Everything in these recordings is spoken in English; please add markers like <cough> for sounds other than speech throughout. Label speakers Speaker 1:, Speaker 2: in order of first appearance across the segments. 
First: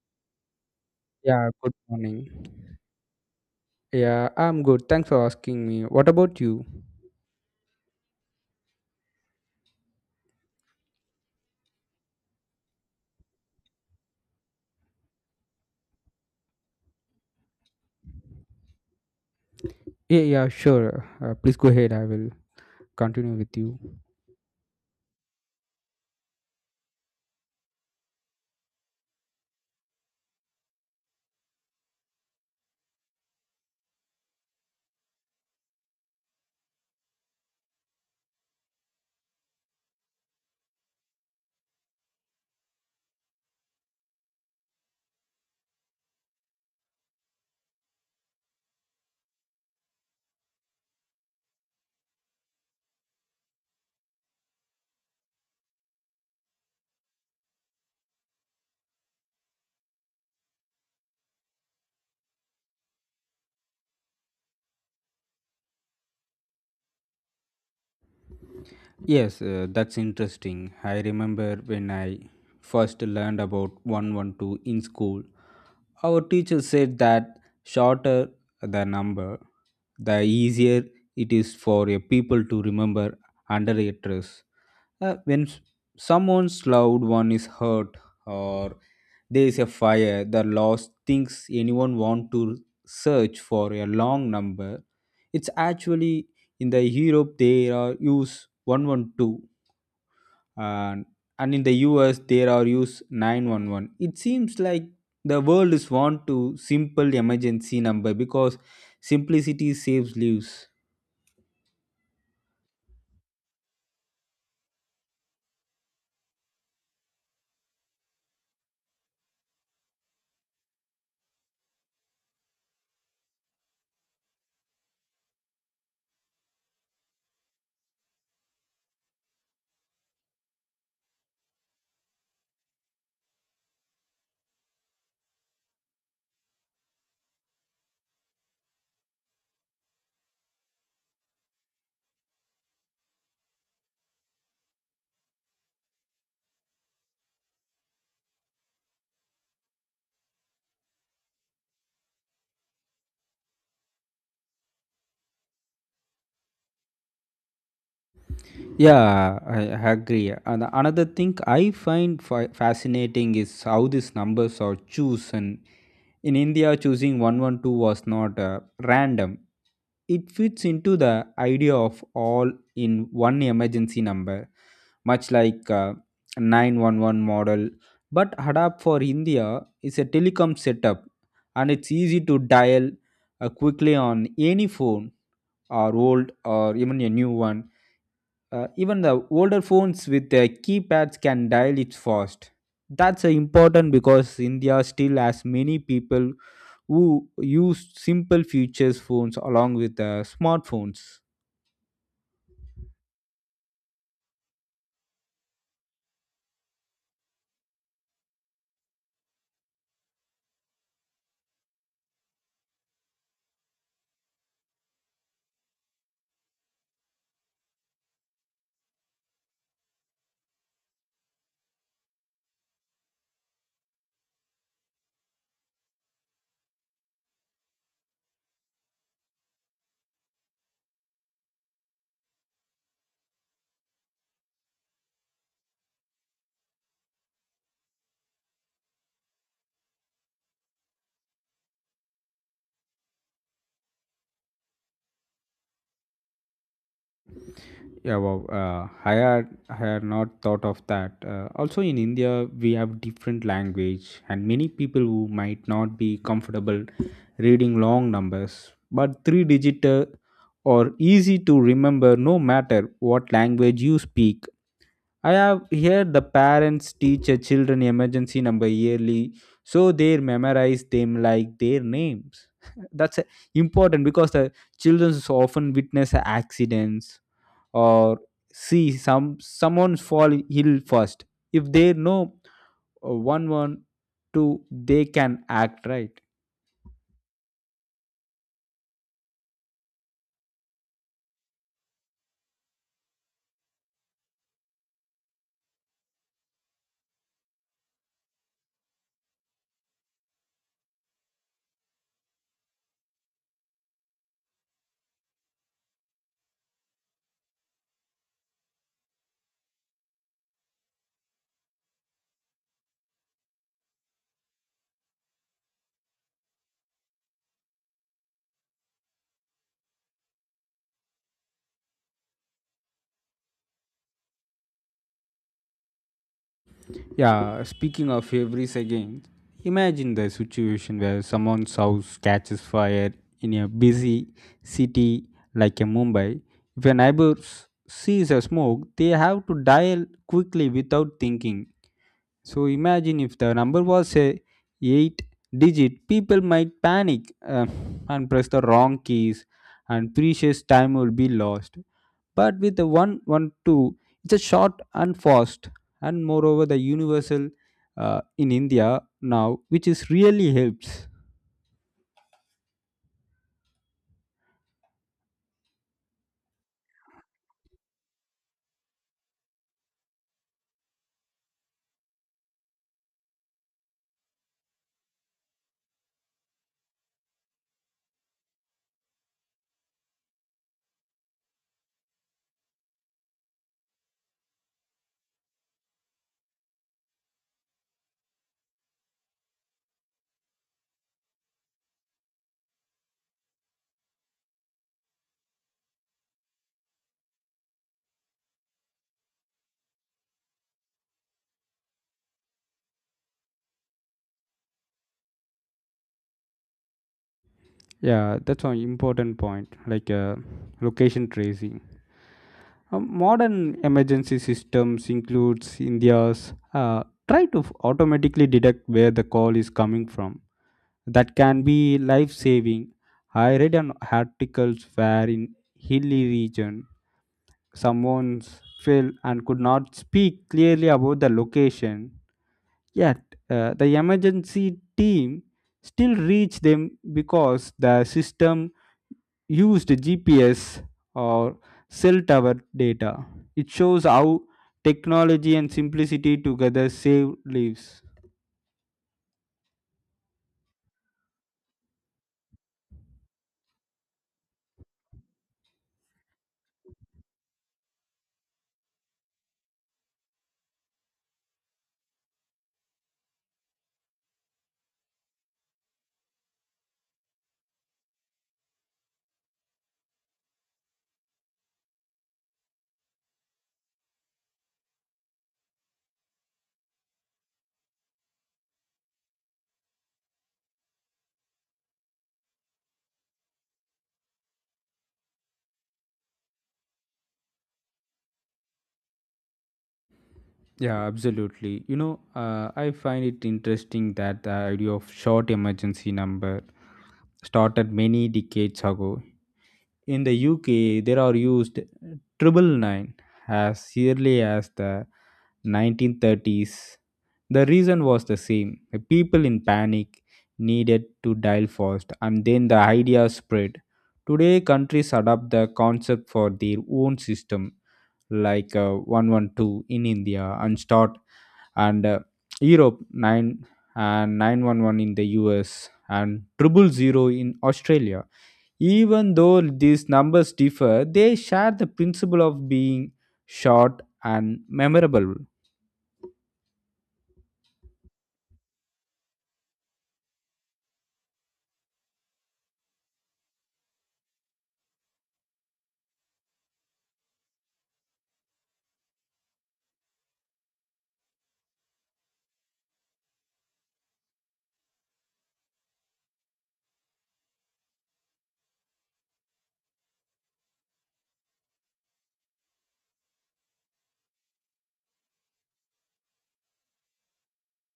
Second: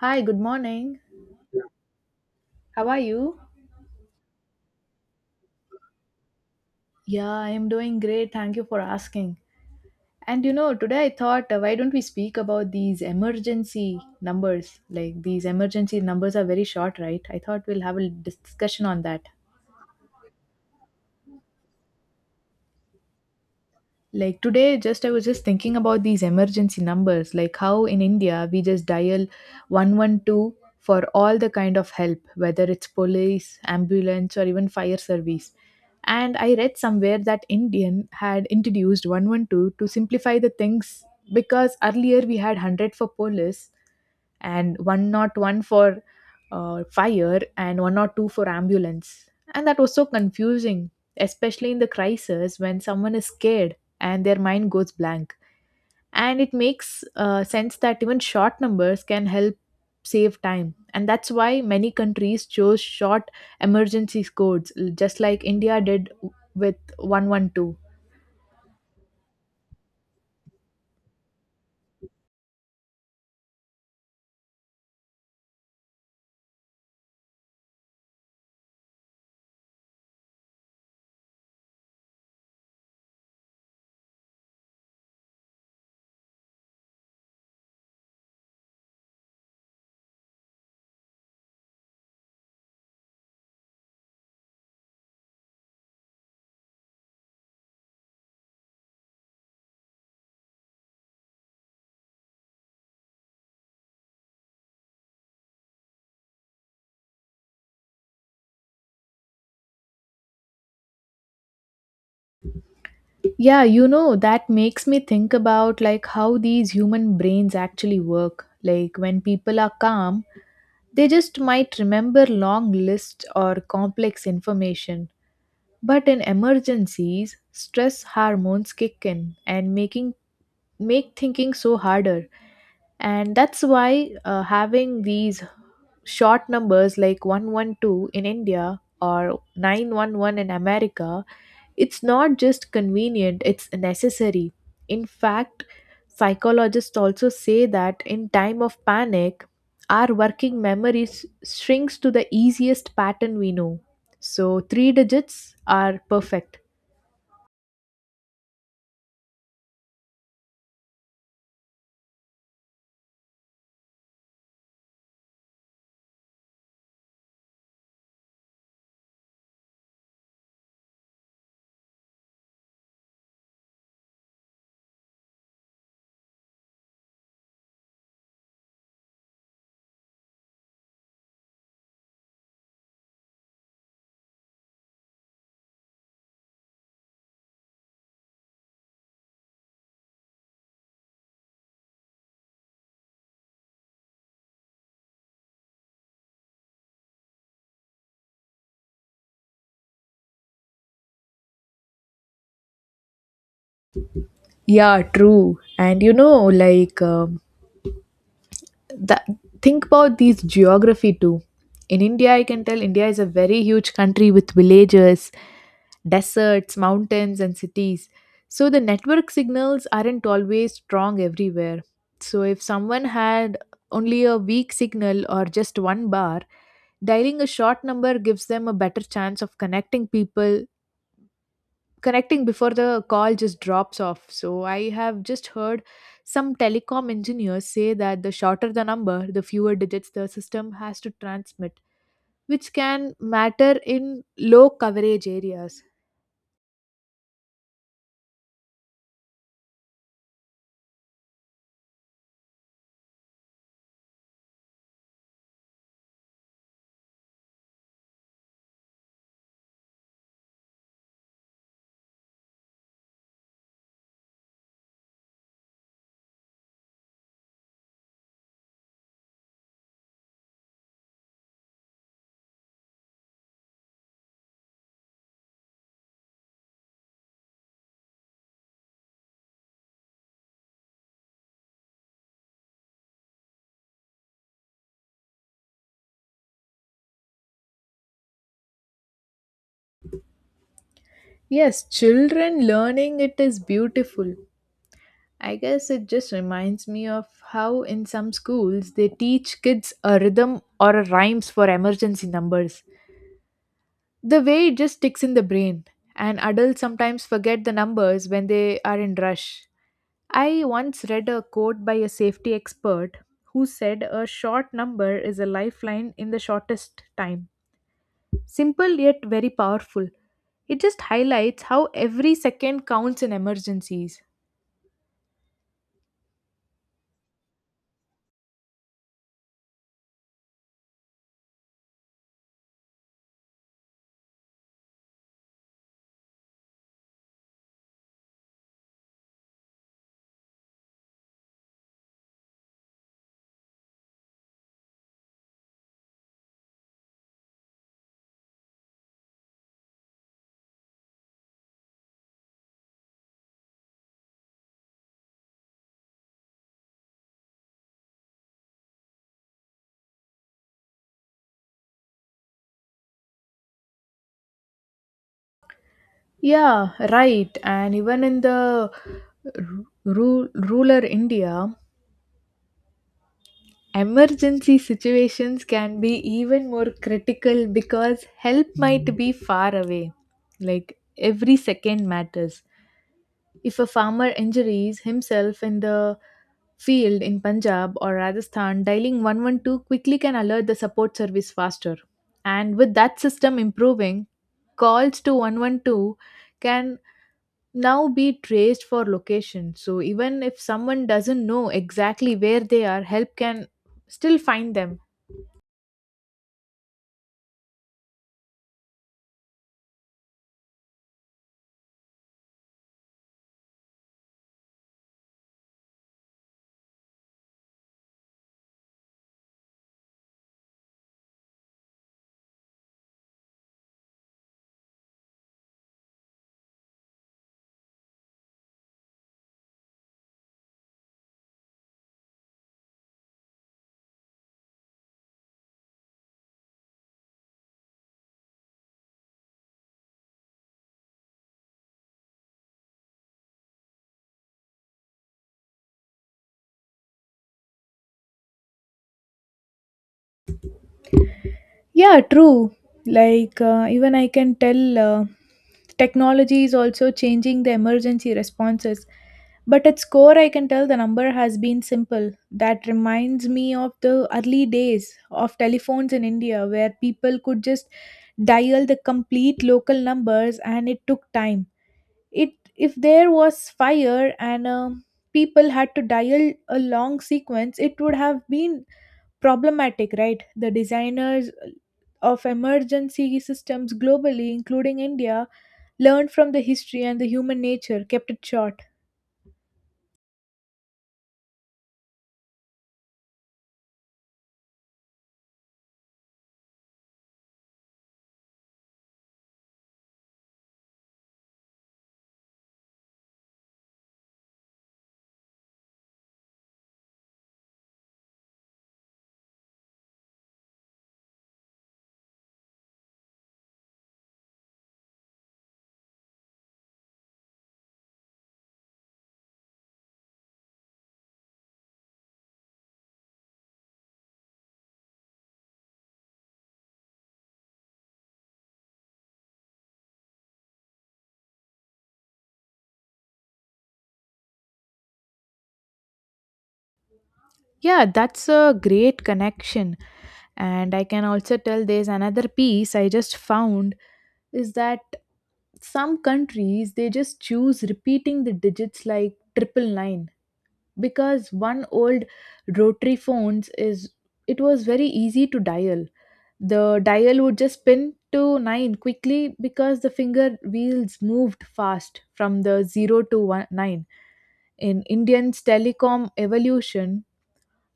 Speaker 1: Hi, good morning.
Speaker 2: Yeah, good morning.
Speaker 1: How are you?
Speaker 2: Yeah, I'm good. Thanks for asking me. What about you?
Speaker 1: Yeah, I am doing great. Thank you for asking. And you know, today I thought, why don't we speak about these emergency numbers? Like, these emergency numbers are very short, right? I thought we'll have a discussion on that.
Speaker 2: Yeah, yeah, sure. Please go ahead. I will continue with you.
Speaker 1: Like today, just I was just thinking about these emergency numbers, like how in India we just dial 112 for all the kind of help, whether it's police, ambulance, or even fire service. And I read somewhere that Indian had introduced 112 to simplify the things because earlier we had 100 for police and 101 for fire and 102 for ambulance. And that was so confusing, especially in the crisis when someone is scared and their mind goes blank. And it makes sense that even short numbers can help save time. And that's why many countries chose short emergency codes, just like India did with 112.
Speaker 2: Yes, that's interesting. I remember when I first learned about 112 in school. Our teacher said that shorter the number, the easier it is for a people to remember under a stress. Uh, when s- Someone's loved one is hurt, or there is a fire, the lost thinks anyone want to search for a long number. It's actually in the Europe they are use 112, and and in the US there are use 911. It seems like the world is want to simple emergency number because simplicity saves lives.
Speaker 1: Yeah, you know, that makes me think about like how these human brains actually work. Like when people are calm, they just might remember long lists or complex information. But in emergencies, stress hormones kick in and making make thinking so harder, and that's why having these short numbers like 112 in India or 911 in America, it's not just convenient, it's necessary. In fact, psychologists also say that in time of panic our working memory shrinks to the easiest pattern we know, so three digits are perfect.
Speaker 2: Yeah, I agree. And another thing I find fascinating is how these numbers are chosen. In India, choosing 112 was not random, it fits into the idea of all in one emergency number, much like 911 model. But Hadap for India is a telecom setup, and it's easy to dial quickly on any phone, or old or even a new one. Uh, even the older phones with keypads can dial it fast. That's important because India still has many people who use simple features phones along with smartphones.
Speaker 1: Yeah, true. And you know, like that think about these geography too. In India, I can tell India is a very huge country with villages, deserts, mountains, and cities. So the network signals aren't always strong everywhere. So if someone had only a weak signal or just one bar, dialing a short number gives them a better chance of connecting before the call just drops off. So I have just heard some telecom engineers say that the shorter the number, the fewer digits the system has to transmit, which can matter in low coverage areas.
Speaker 2: Yeah, wow. I had not thought of that. Also, in India, we have different language, and many people who might not be comfortable reading long numbers, but three-digit or easy to remember no matter what language you speak. I have here the parents teach a children emergency number yearly, so they memorize them like their names. <laughs> That's important because the children so often witness accidents, or see someone fall ill first. If they know 112, they can act right.
Speaker 1: Yes, children learning it is beautiful. I guess it just reminds me of how in some schools they teach kids a rhythm or a rhymes for emergency numbers. The way it just sticks in the brain, and adults sometimes forget the numbers when they are in rush. I once read a quote by a safety expert who said a short number is a lifeline in the shortest time. Simple yet very powerful. It just highlights how every second counts in emergencies.
Speaker 2: Yeah, speaking of February's again, imagine the situation where someone's house catches fire in a busy city like a Mumbai. If a neighbor sees a smoke, they have to dial quickly without thinking. So imagine if the number was a 8 digit, people might panic and press the wrong keys, and precious time will be lost. But with the 112, it's a short and fast, and moreover the universal in india now, which is really helps.
Speaker 1: Yeah, right. And even in the r- rural India, emergency situations can be even more critical because help might be far away. Like every second matters. If a farmer injures himself in the field in Punjab or Rajasthan, dialing 112 quickly can alert the support service faster. And with that system improving, calls to 112 can now be traced for location. So even if someone doesn't know exactly where they are, help can still find them.
Speaker 2: Yeah, that's an important point, like location tracing. Modern emergency systems includes india's uh, try to automatically detect where the call is coming from. That can be life saving. I read an articles where in hilly region, someone's fell and could not speak clearly about the location. Yet, the emergency team still reached them because the system used GPS or cell tower data. It shows how technology and simplicity together save lives.
Speaker 1: Yeah, true. Like, even I can tell technology is also changing the emergency responses. But at core, I can tell the number has been simple. That reminds me of the early days of telephones in India where people could just dial the complete local numbers, and it took time. It if there was fire and people had to dial a long sequence, it would have been problematic, right? The designers of emergency systems globally, including India, learned from the history and the human nature kept it short.
Speaker 2: Yeah, absolutely. You know, I find it interesting that the idea of short emergency number started many decades ago. In the UK, there are used triple nine as early as the 1930s. The reason was the same. The people in panic needed to dial fast, and then the idea spread. Today, countries adopt the concept for their own system, like 112 in India and start, and Europe 9, and 911 in the US, and triple zero in Australia. Even though these numbers differ, they share the principle of being short and memorable.
Speaker 1: Yeah, that's a great connection. And I can also tell there's another piece I just found is that some countries they just choose repeating the digits like triple nine because one old rotary phones, is, it was very easy to dial. The dial would just spin to 9 quickly because the finger wheels moved fast from the 0 to one, 9. In Indian's telecom evolution,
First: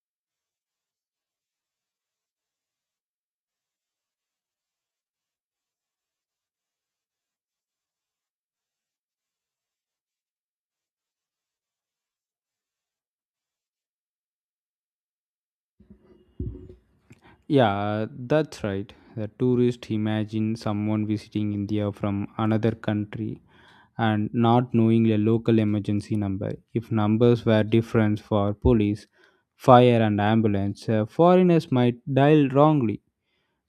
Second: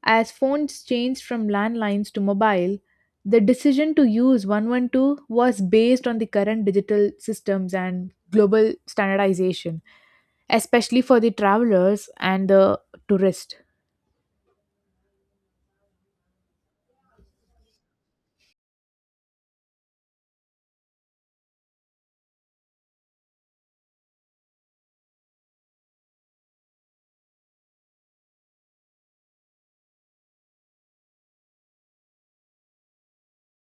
Speaker 1: as phones changed from landlines to mobile, the decision to use 112 was based on the current digital systems and global standardization, especially for the travelers and the tourists.
Speaker 2: Yeah, that's right. The tourist, imagine someone visiting India from another country and not knowing a local emergency number. If numbers were different for police, fire, and ambulance, foreigners might dial wrongly.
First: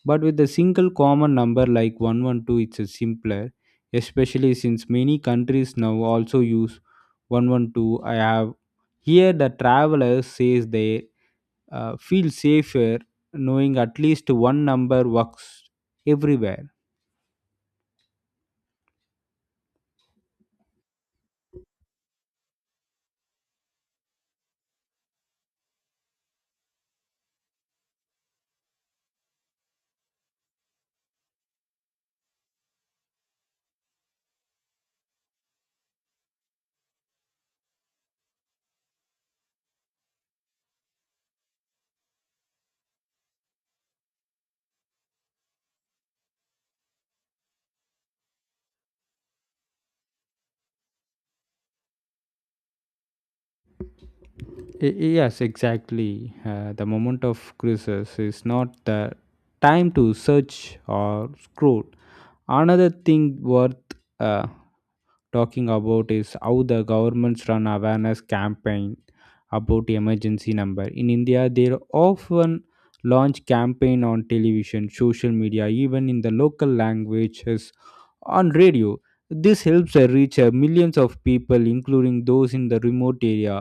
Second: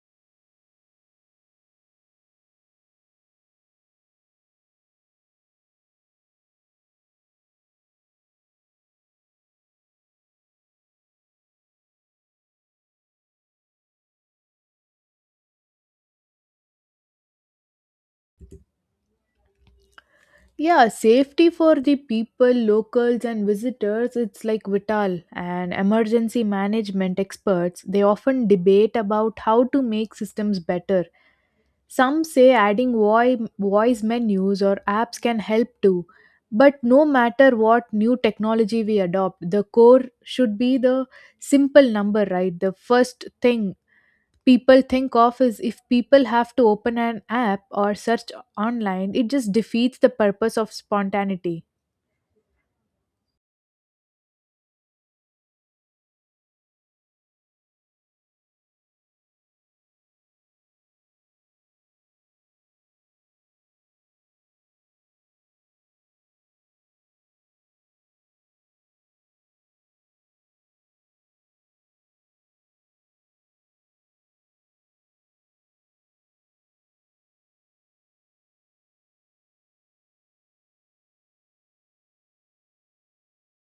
Speaker 2: But with a single common number like 112, it's a simpler, especially since many countries now also use 112. I have here the traveler says they feel safer knowing at least one number works everywhere.
Speaker 1: Yeah, safety for the people, locals, and visitors, it's like vital. And emergency management experts, they often debate about how to make systems better. Some say adding voice menus or apps can help too. But no matter what new technology we adopt, the core should be the simple number, right? The first thing people think of. Is if people have to open an app or search online, it just defeats the purpose of spontaneity.
Speaker 2: Yes, exactly. The moment of crisis is not the time to search or scroll. Another thing worth uh, talking about is how the governments run awareness campaign about emergency number. In india, they often launch campaign on television, social media, even in the local languages on radio. This helps reach millions of people, including those in the remote area.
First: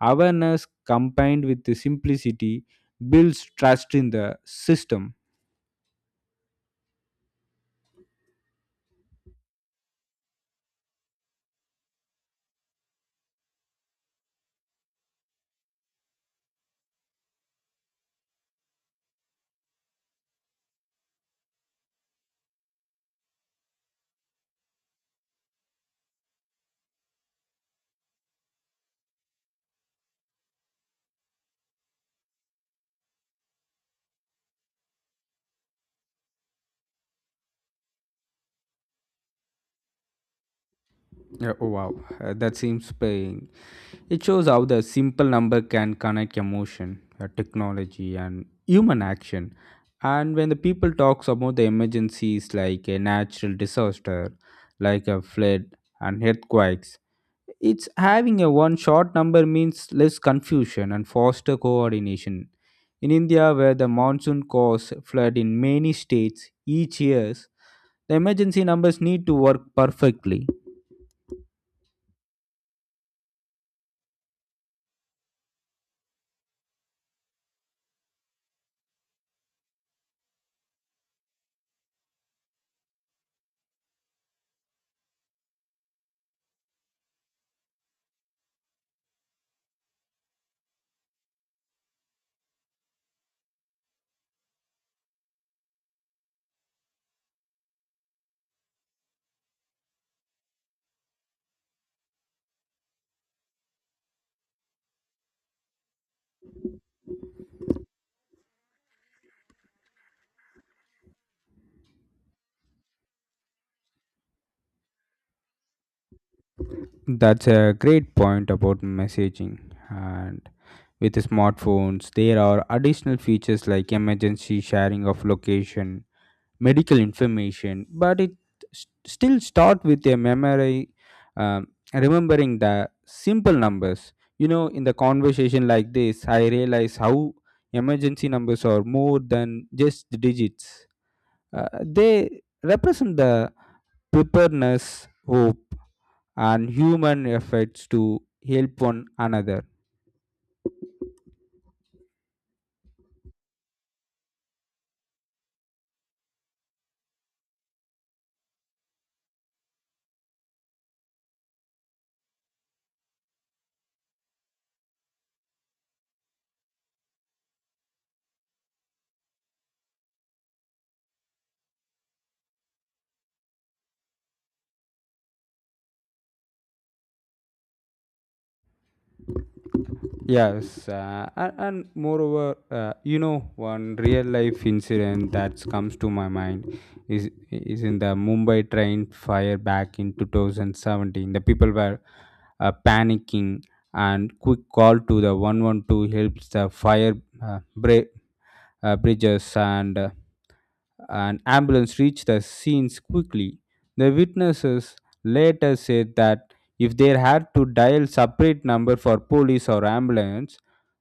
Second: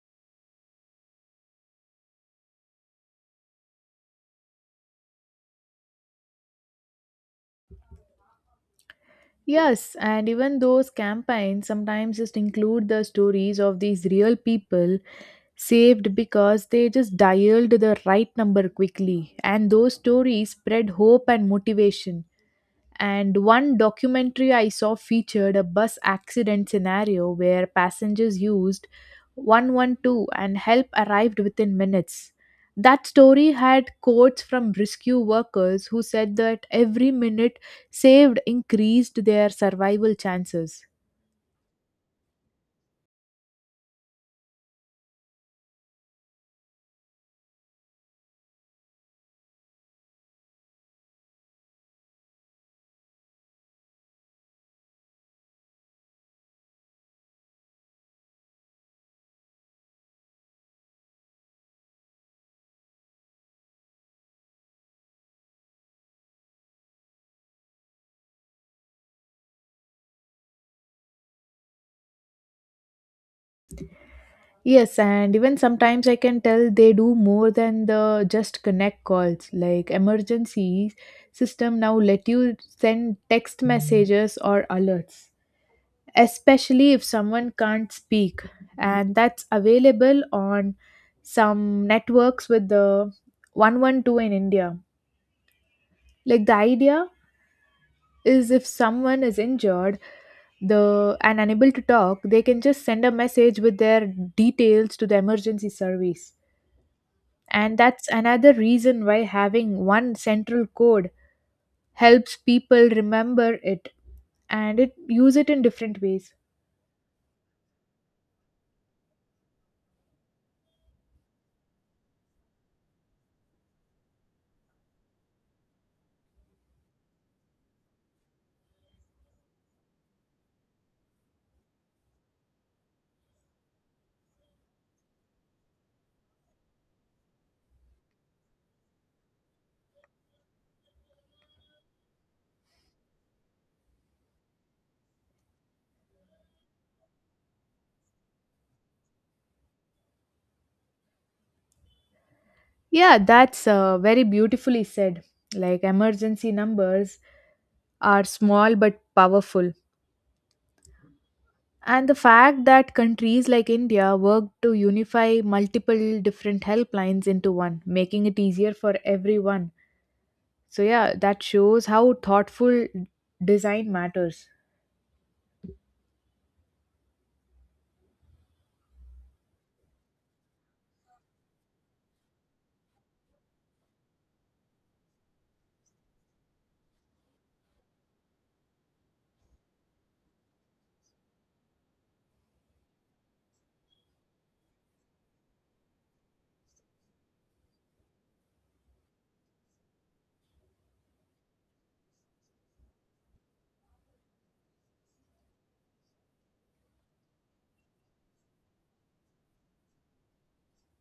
Speaker 2: Awareness combined with the simplicity builds trust in the system.
Speaker 1: Yes, and even those campaigns sometimes just include the stories of these real people saved because they just dialed the right number quickly, and those stories spread hope and motivation. And one documentary I saw featured a bus accident scenario where passengers used 112 and help arrived within minutes. That story had quotes from rescue workers who said that every minute saved increased their survival chances.
Speaker 2: Yeah. Oh, wow, that seems paying. It shows how the simple number can connect emotion, technology, and human action. And when the people talks about the emergencies like a natural disaster, like a flood and earthquakes, it's having a one short number means less confusion and foster coordination. In India, where the monsoon cause flood in many states each year, the emergency numbers need to work perfectly.
Speaker 1: Yes, and even sometimes I can tell they do more than the just connect calls. Like emergency system now let you send text messages or alerts, especially if someone can't speak, and that's available on some networks with the 112 in India. Like the idea is if someone is injured the and unable to talk, they can just send a message with their details to the emergency service. And that's another reason why having one central code helps people remember it and it use it in different ways.
Speaker 2: That's a great point about messaging. And with smartphones, there are additional features like emergency sharing of location, medical information, but it still start with a memory, um, remembering the simple numbers. You know, in the conversation like this, I realize how emergency numbers are more than just the digits. They represent the preparedness, hope, and human efforts to help one another.
Speaker 1: Yeah, that's very beautifully said. Like emergency numbers are small but powerful. And the fact that countries like India work to unify multiple different helplines into one, making it easier for everyone. So, yeah, that shows how thoughtful design matters.
Speaker 2: Yes, and moreover, you know, one real life incident that comes to my mind is in the Mumbai train fire back in 2017. The people were panicking, and quick call to the 112 helps the fire uh, bra- bridges and an ambulance reached the scenes quickly. The witnesses later said that if they had to dial separate number for police or ambulance,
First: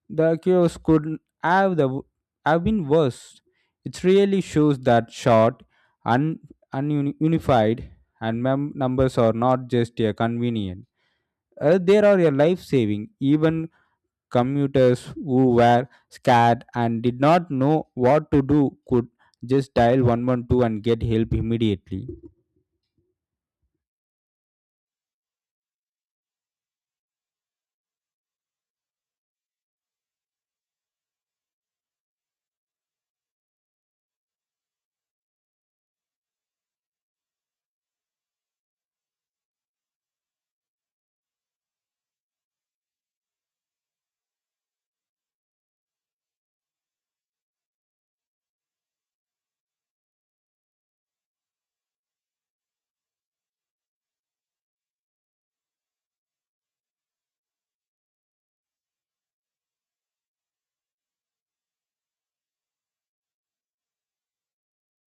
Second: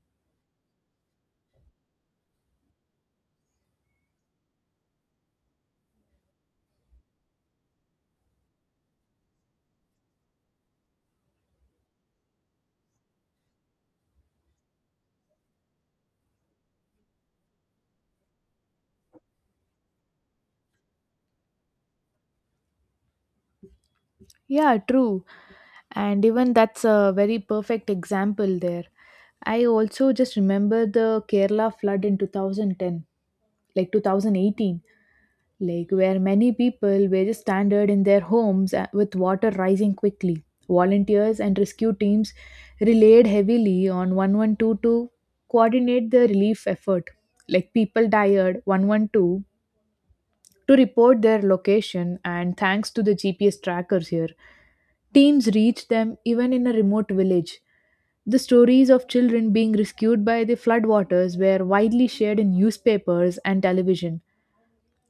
Speaker 2: the chaos could have the have been worse. It really shows that short, un, ununified, and numbers are not just a convenient. They are a life saving. Even commuters who were scared and did not know what to do could just dial 112 and get help immediately.
Speaker 1: Yeah, true. And even that's a very perfect example there. I also just remember the Kerala flood in 2010, like 2018. Like where many people were just stranded in their homes with water rising quickly. Volunteers and rescue teams relied heavily on 112 to coordinate the relief effort. Like people dialed 112 to report their location, and thanks to the GPS trackers here, teams reached them even in a remote village. The stories of children being rescued by the floodwaters were widely shared in newspapers and television.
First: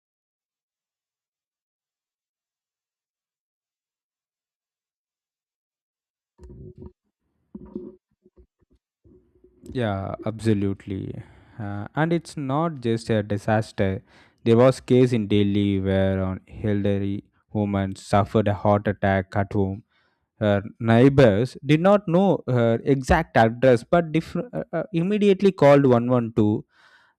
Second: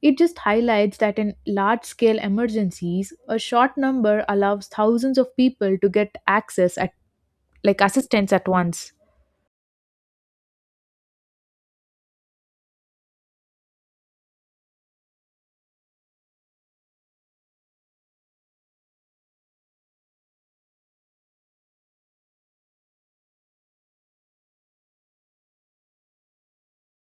Speaker 1: It just highlights that in large scale emergencies, a short number allows thousands of people to get access at like assistance at once.
Speaker 2: Yeah, absolutely. And it's not just a disaster. There was case in Delhi where an elderly woman suffered a heart attack at home. Her neighbors did not know her exact address, but immediately called 112.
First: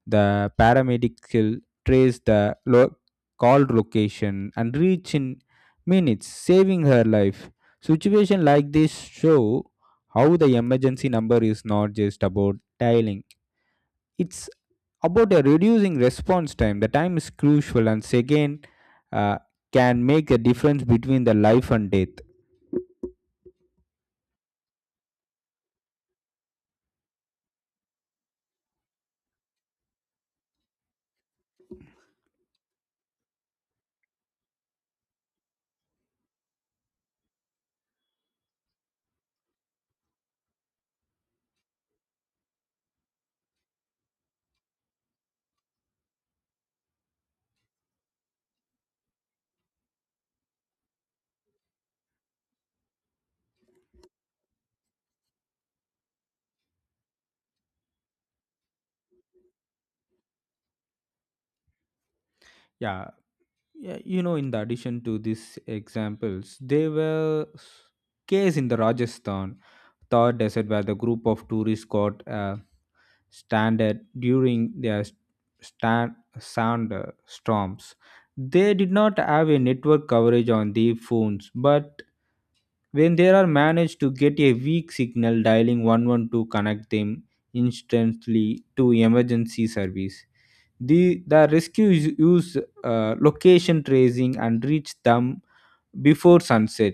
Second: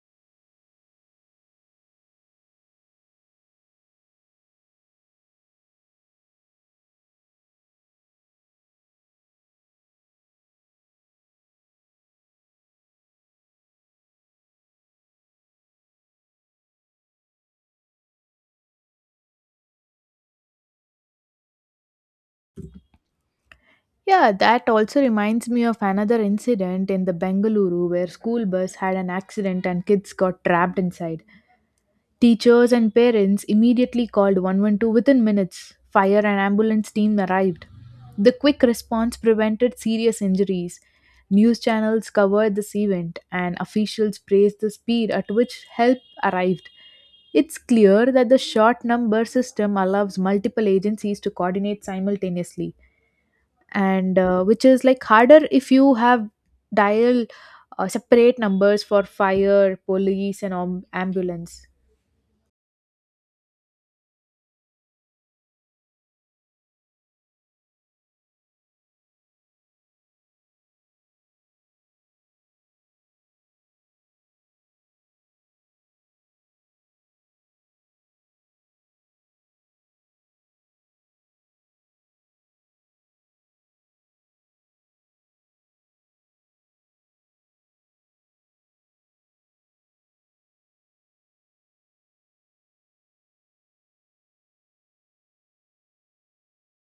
Speaker 2: The paramedical trace the lo- called location and reach in minutes, saving her life. Situation like this show how the emergency number is not just about dialing; it's about a reducing response time. The time is crucial, and second uh, can make a difference between the life and death.
Speaker 1: Yeah, that also reminds me of another incident in the Bengaluru where school bus had an accident and kids got trapped inside. Teachers and parents immediately called 112 within minutes. Fire and ambulance team arrived. The quick response prevented serious injuries. News channels covered this event, and officials praised the speed at which help arrived. It's clear that the short number system allows multiple agencies to coordinate simultaneously, and which is like harder if you have dial separate numbers for fire, police, and ambulance.
Speaker 2: Yeah. Yeah, you know, in the addition to these examples, there were case in the Rajasthan Thar Desert, where the group of tourists got stranded during their stand, sound storms. They did not have a network coverage on their phones, but when they are managed to get a weak signal, dialing 112 connect them instantly to emergency service. The rescues use location tracing and reach them before sunset.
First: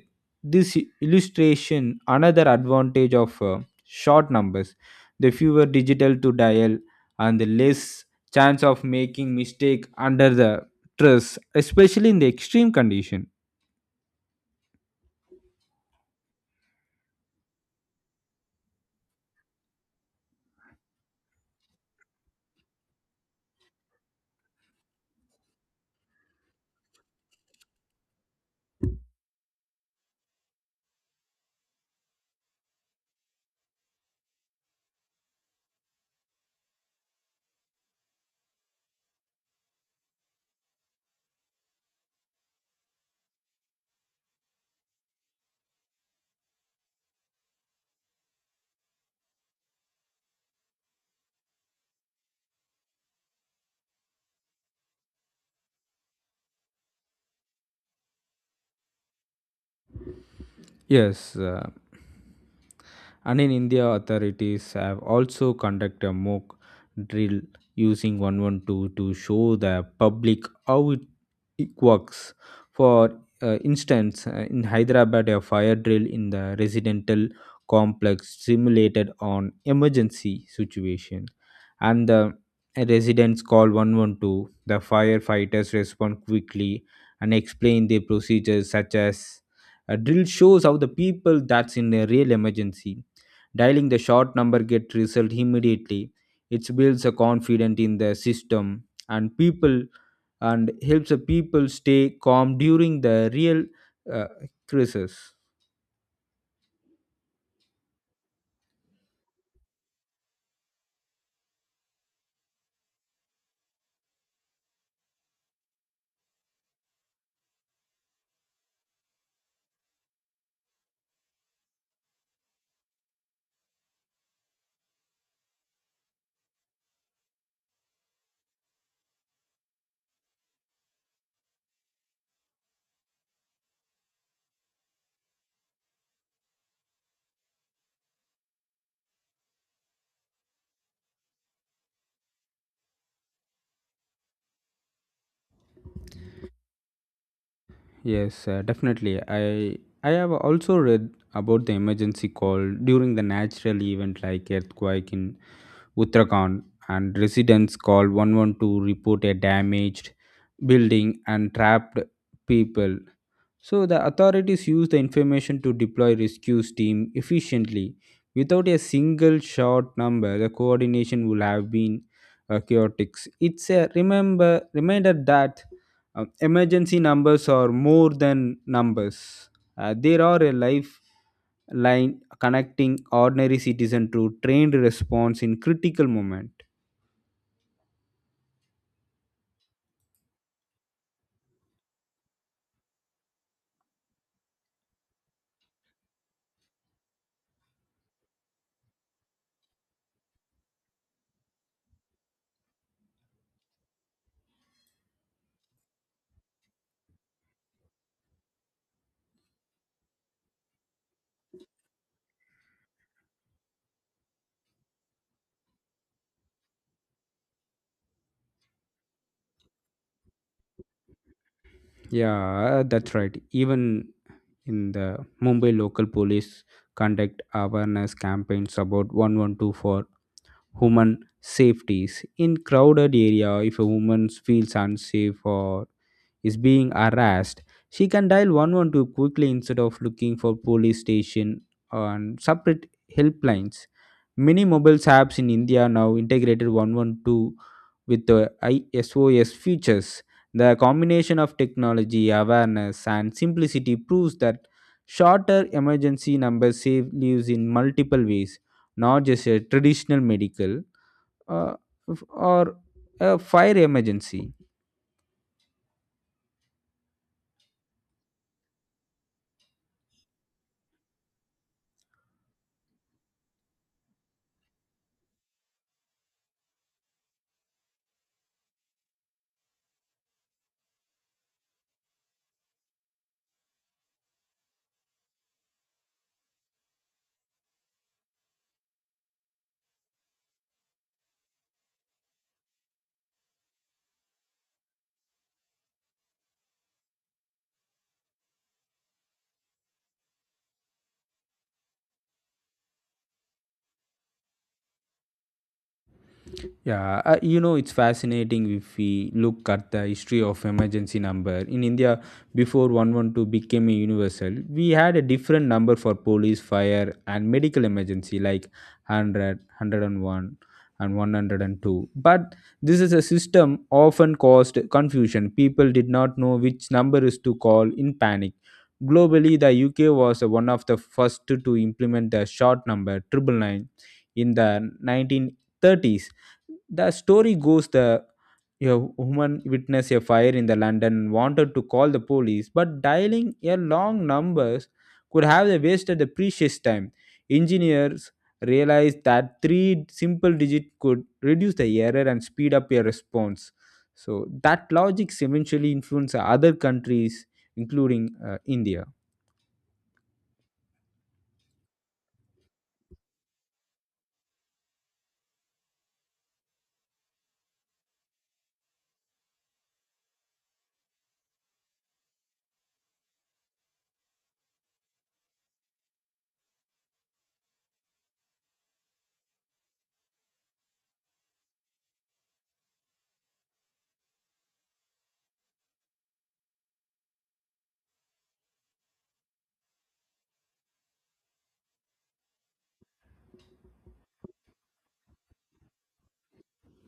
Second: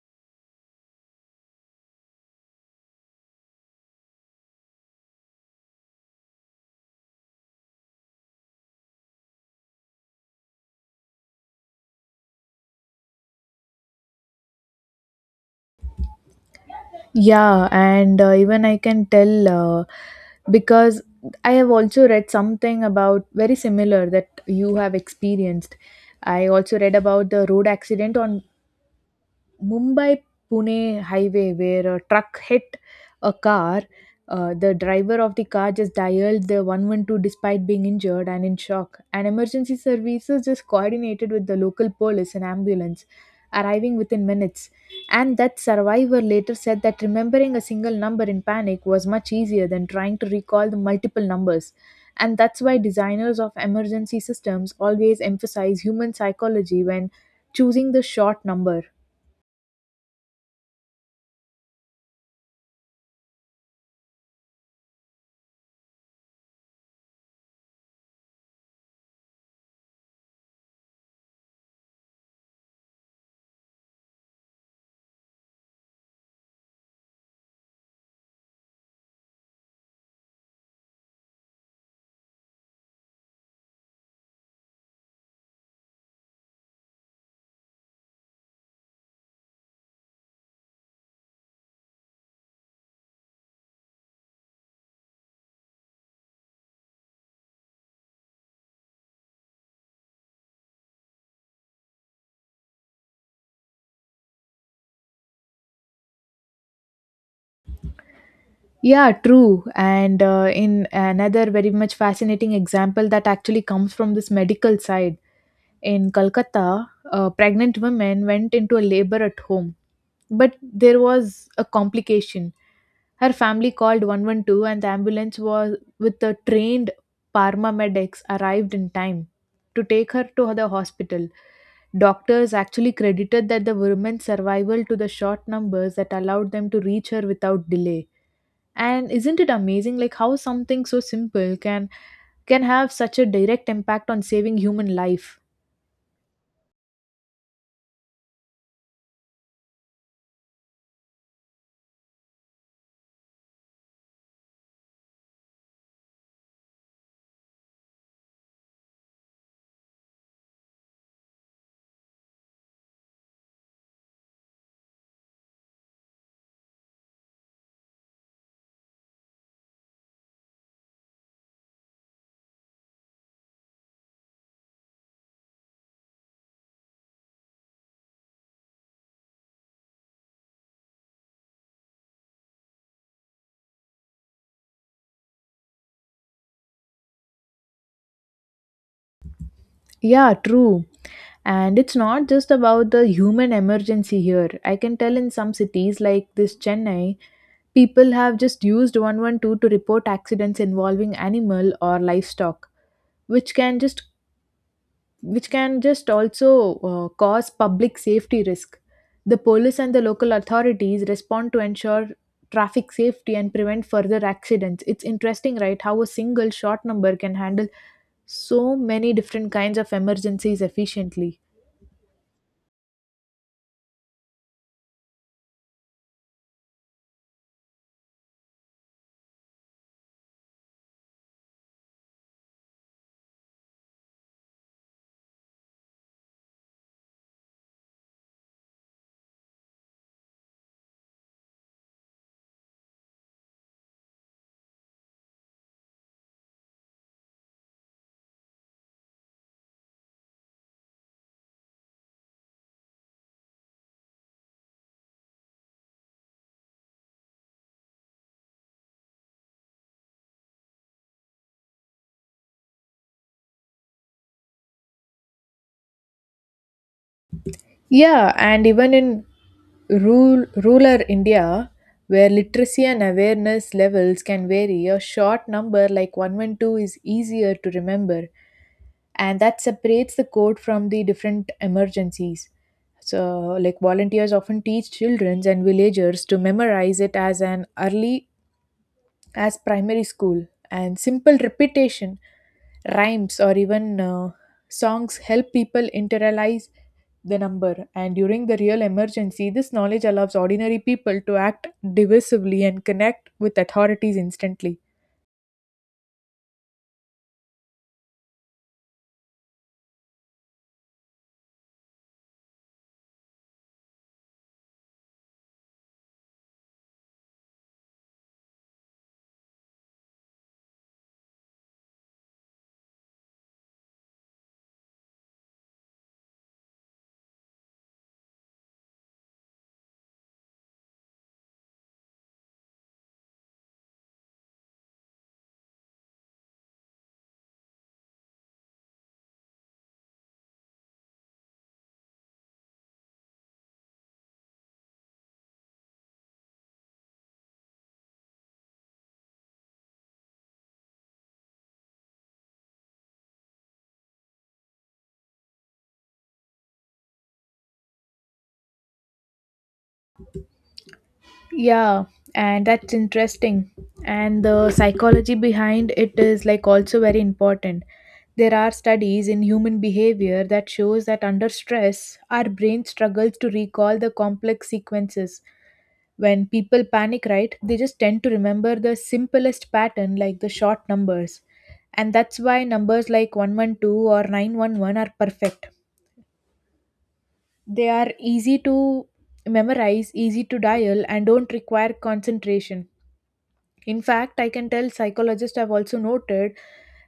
Speaker 2: This illustration another advantage of short numbers. The fewer digital to dial, and the less chance of making mistake under the stress, especially in the extreme condition.
Speaker 1: Yeah, and even I can tell because I have also read something about very similar that you have experienced. I also read about the road accident on Mumbai Pune highway where a truck hit a car. The driver of the car just dialed the 112 despite being injured and in shock. And emergency services just coordinated with the local police and ambulance, arriving within minutes. And that survivor later said that remembering a single number in panic was much easier than trying to recall the multiple numbers. And that's why designers of emergency systems always emphasize human psychology when choosing the short number.
Speaker 2: Yes, and in India, authorities have also conducted a mock drill using 112 to show the public how it works. For instance, in Hyderabad, a fire drill in the residential complex simulated an emergency situation, and the residents call 112. The firefighters respond quickly and explain their procedures, such as a drill shows how the people that's in a real emergency. Dialing the short number get result immediately. It builds a confidence in the system and people, and helps the people stay calm during the real uh, crisis.
Speaker 1: Yeah, true. And in another very much fascinating example that actually comes from this medical side, in Calcutta, pregnant women went into a labor at home. But there was a complication. Her family called 112 and the ambulance was with the trained paramedics arrived in time to take her to the hospital. Doctors actually credited that the woman's survival to the short numbers that allowed them to reach her without delay. And isn't it amazing like how something so simple can have such a direct impact on saving human life.
Speaker 2: Yes, definitely. I have also read about the emergency call during the natural event like earthquake in Uttarakhand, and residents called 112 to report a damaged building and trapped people. So the authorities used the information to deploy rescue team efficiently. Without a single short number, the coordination would have been chaotic. It's a remember reminder that emergency numbers are more than numbers. There are a life line connecting ordinary citizen to trained response in critical moment.
Speaker 1: Yeah, true. And it's not just about the human emergency here. I can tell in some cities like this Chennai, people have just used 112 to report accidents involving animal or livestock, which can just which can just also cause public safety risk. The police and the local authorities respond to ensure traffic safety and prevent further accidents. It's interesting, right? How a single short number can handle so many different kinds of emergencies efficiently.
Speaker 2: Yeah, that's right. Even in the mumbai local police conduct awareness campaigns about 112 for human safeties in crowded area. If a woman feels unsafe or is being harassed, she can dial 112 quickly instead of looking for police station and separate helplines. Many mobile apps in india now integrated 112 with the ISOS features. The combination of technology, awareness, and simplicity proves that shorter emergency numbers save lives in multiple ways, not just a traditional medical uh, or a fire emergency.
Speaker 1: Yeah, and even in rural India, where literacy and awareness levels can vary, a short number like 112 is easier to remember, and that separates the code from the different emergencies. So, like volunteers often teach children and villagers to memorize it as an early as primary school, and simple repetition, rhymes, or even songs help people internalize the number. And during the real emergency, this knowledge allows ordinary people to act divisively and connect with authorities instantly.
Speaker 2: Yeah, you know, it's fascinating if we look at the history of emergency number. In India, before 112 became a universal, we had a different number for police, fire, and medical emergency like 100, and 102. But this is a system often caused confusion. People did not know which number is to call in panic. Globally, the UK was one of the first to implement the short number 999 in the 1930s. The story goes the a woman witnessed a fire in the London and wanted to call the police, but dialing a long numbers could have wasted the precious time. Engineers realized that three simple digits could reduce the error and speed up a response. So that logic eventually influenced other countries, including India.
Speaker 1: Yeah, and that's interesting. And the psychology behind it is like also very important. There are studies in human behavior that shows that under stress, our brain struggles to recall the complex sequences. When people panic, right, they just tend to remember the simplest pattern like the short numbers. And that's why numbers like 112 or 911 are perfect. They are easy to memorize, easy to dial, and don't require concentration. In fact, I can tell psychologists have also noted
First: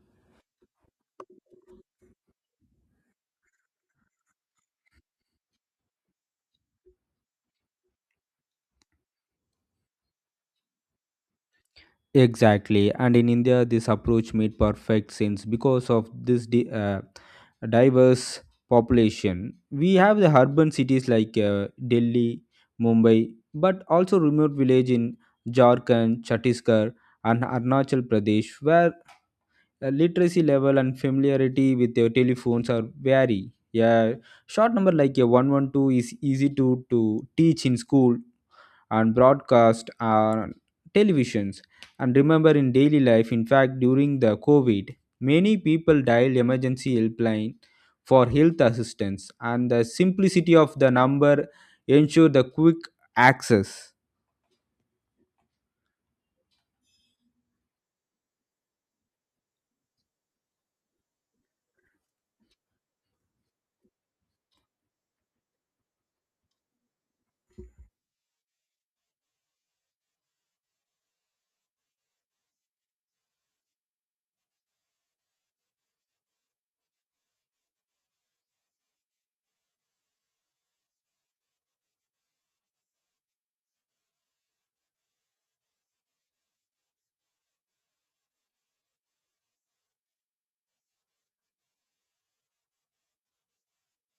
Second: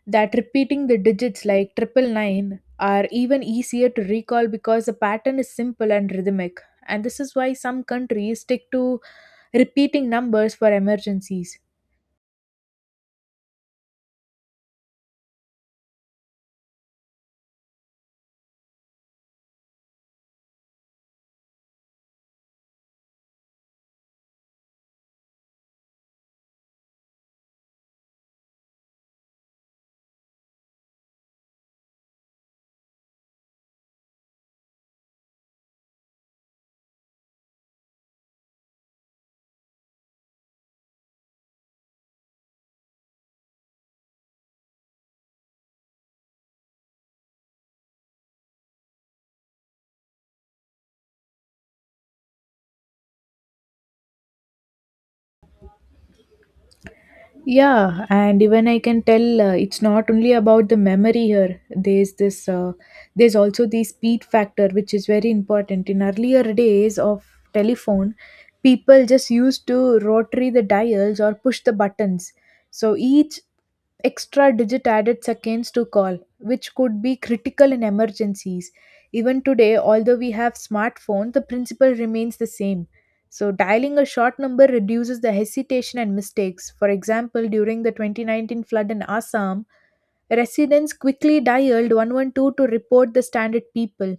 Speaker 1: that repeating the digits like 999 are even easier to recall because the pattern is simple and rhythmic. And this is why some countries stick to repeating numbers for emergencies.
Speaker 2: Exactly, and in India, this approach made perfect sense because of this diverse population. We have the urban cities like Delhi, Mumbai, but also remote village in Jharkhand, Chhattisgarh, and Arunachal Pradesh, where literacy level and familiarity with their telephones are vary. Yeah, short number like a 112 is easy to teach in school and broadcast on televisions. And remember, in daily life, in fact, during the COVID, many people dialed emergency helpline for health assistance, and the simplicity of the number ensured the quick access.
Speaker 1: Yeah, and even I can tell it's not only about the memory here. There's there's also the speed factor, which is very important. In earlier days of telephone, people just used to rotary the dials or push the buttons. So each extra digit added seconds to call, which could be critical in emergencies. Even today, although we have smartphones, the principle remains the same. So dialing a short number reduces the hesitation and mistakes. For example, during the 2019 flood in Assam, residents quickly dialed 112 to report the stranded people,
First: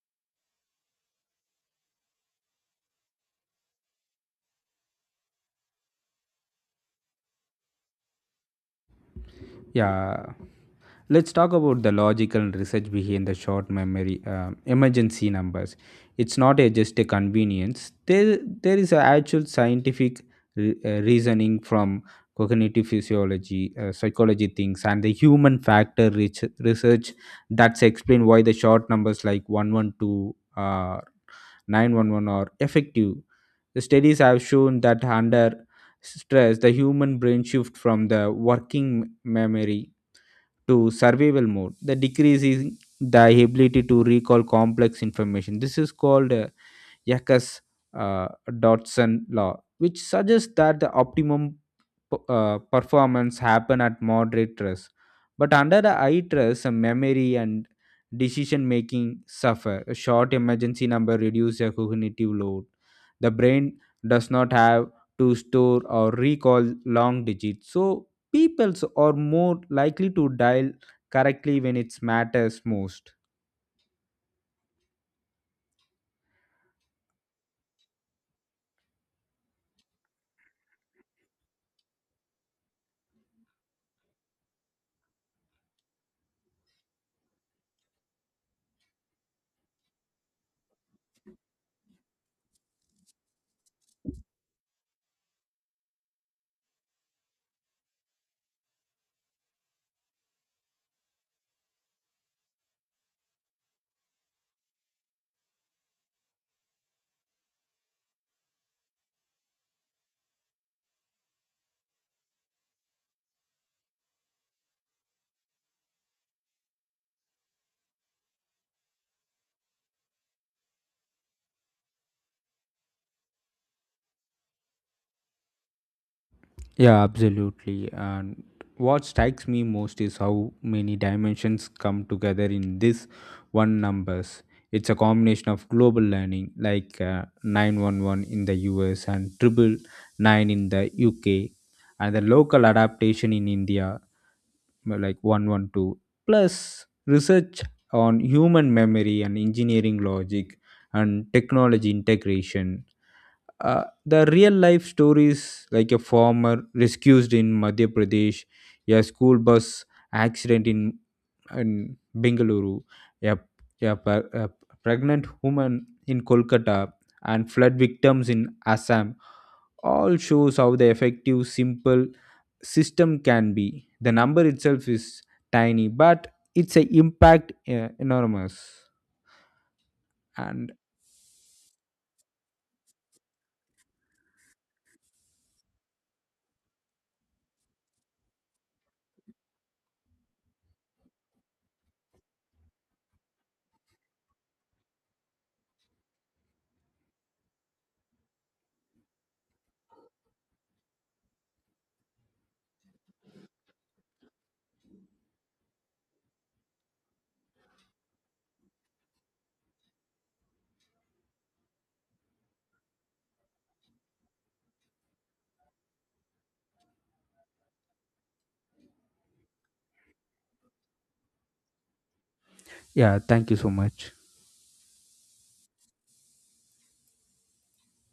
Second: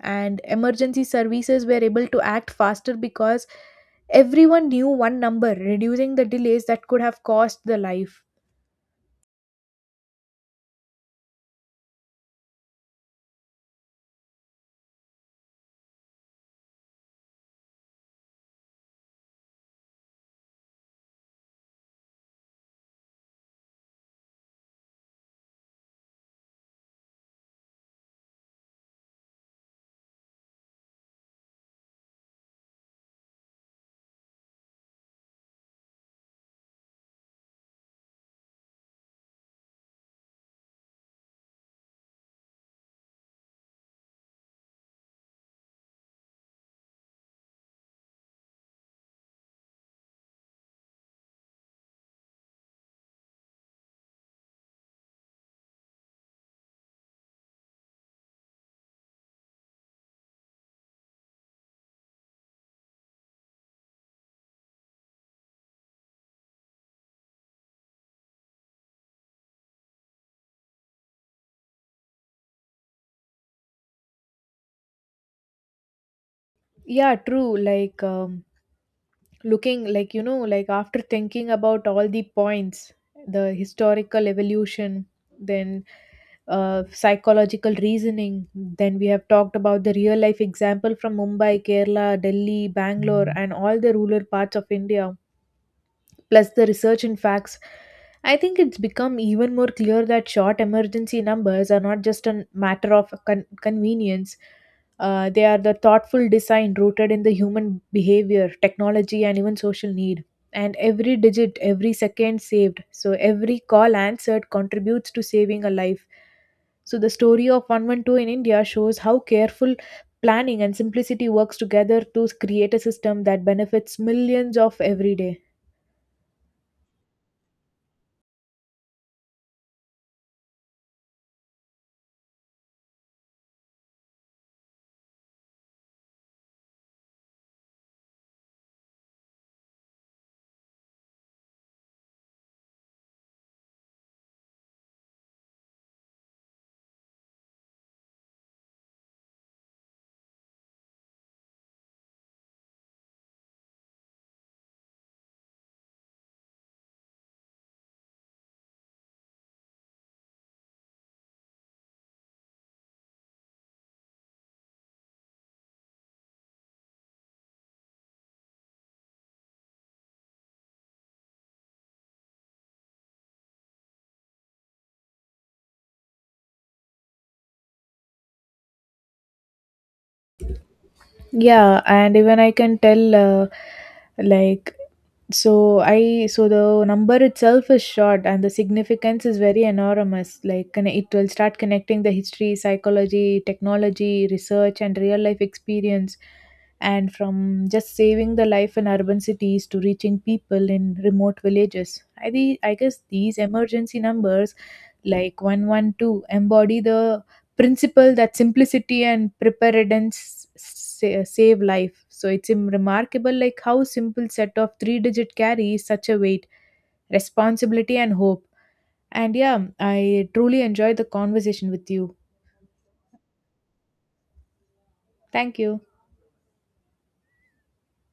Speaker 1: and emergency services were able to act faster because everyone knew one number, reducing the delays that could have cost the life.
Speaker 2: Yeah, let's talk about the logical and research behind the short memory emergency numbers. It's not a, just a convenience. There is an actual scientific reasoning from cognitive physiology, psychology things, and the human factor research that's explain why the short numbers like 112, or 911 are effective. The studies have shown that under stress, the human brain shift from the working memory to survival mode. The decrease is the ability to recall complex information. This is called Yakas uh, Dodson law, which suggests that the optimum performance happen at moderate stress, but under the high stress, memory and decision making suffer. A short emergency number reduces your cognitive load. The brain does not have to store or recall long digits, so peoples are more likely to dial correctly when it matters most.
Speaker 1: Yeah, true. Like looking, like you know, like after thinking about all the points, the historical evolution, then psychological reasoning, then we have talked about the real life example from Mumbai, Kerala, Delhi, Bangalore, and all the rural parts of India plus the research and facts. I think it's become even more clear that short emergency numbers are not just a matter of convenience. They are the thoughtful design rooted in the human behavior, technology, and even social need. And every digit, every second saved, so every call answered contributes to saving a life. So the story of 112 in India shows how careful planning and simplicity works together to create a system that benefits millions of every day.
Speaker 2: Yeah, absolutely. And what strikes me most is how many dimensions come together in this one numbers. It's a combination of global learning, like 911 in the US and triple nine in the UK, and the local adaptation in India, like 112, plus research on human memory and engineering logic and technology integration. The real life stories like a farmer rescued in Madhya Pradesh, a school bus accident in Bengaluru, a, a pregnant woman in Kolkata, and flood victims in Assam all shows how the effective simple system can be. The number itself is tiny, but its a impact enormous. And
Speaker 1: Yeah, and even I can tell, like, so the number itself is short, and the significance is very enormous. Like, it will start connecting the history, psychology, technology, research, and real life experience, and from just saving the life in urban cities to reaching people in remote villages. I guess these emergency numbers, like 112, embody the principle that simplicity and preparedness save life. So it's remarkable like how simple set of three digit carries such a weight, responsibility and hope. And yeah, I truly enjoyed the conversation with you.
Speaker 2: yeah, thank you so much.
Speaker 1: Thank you.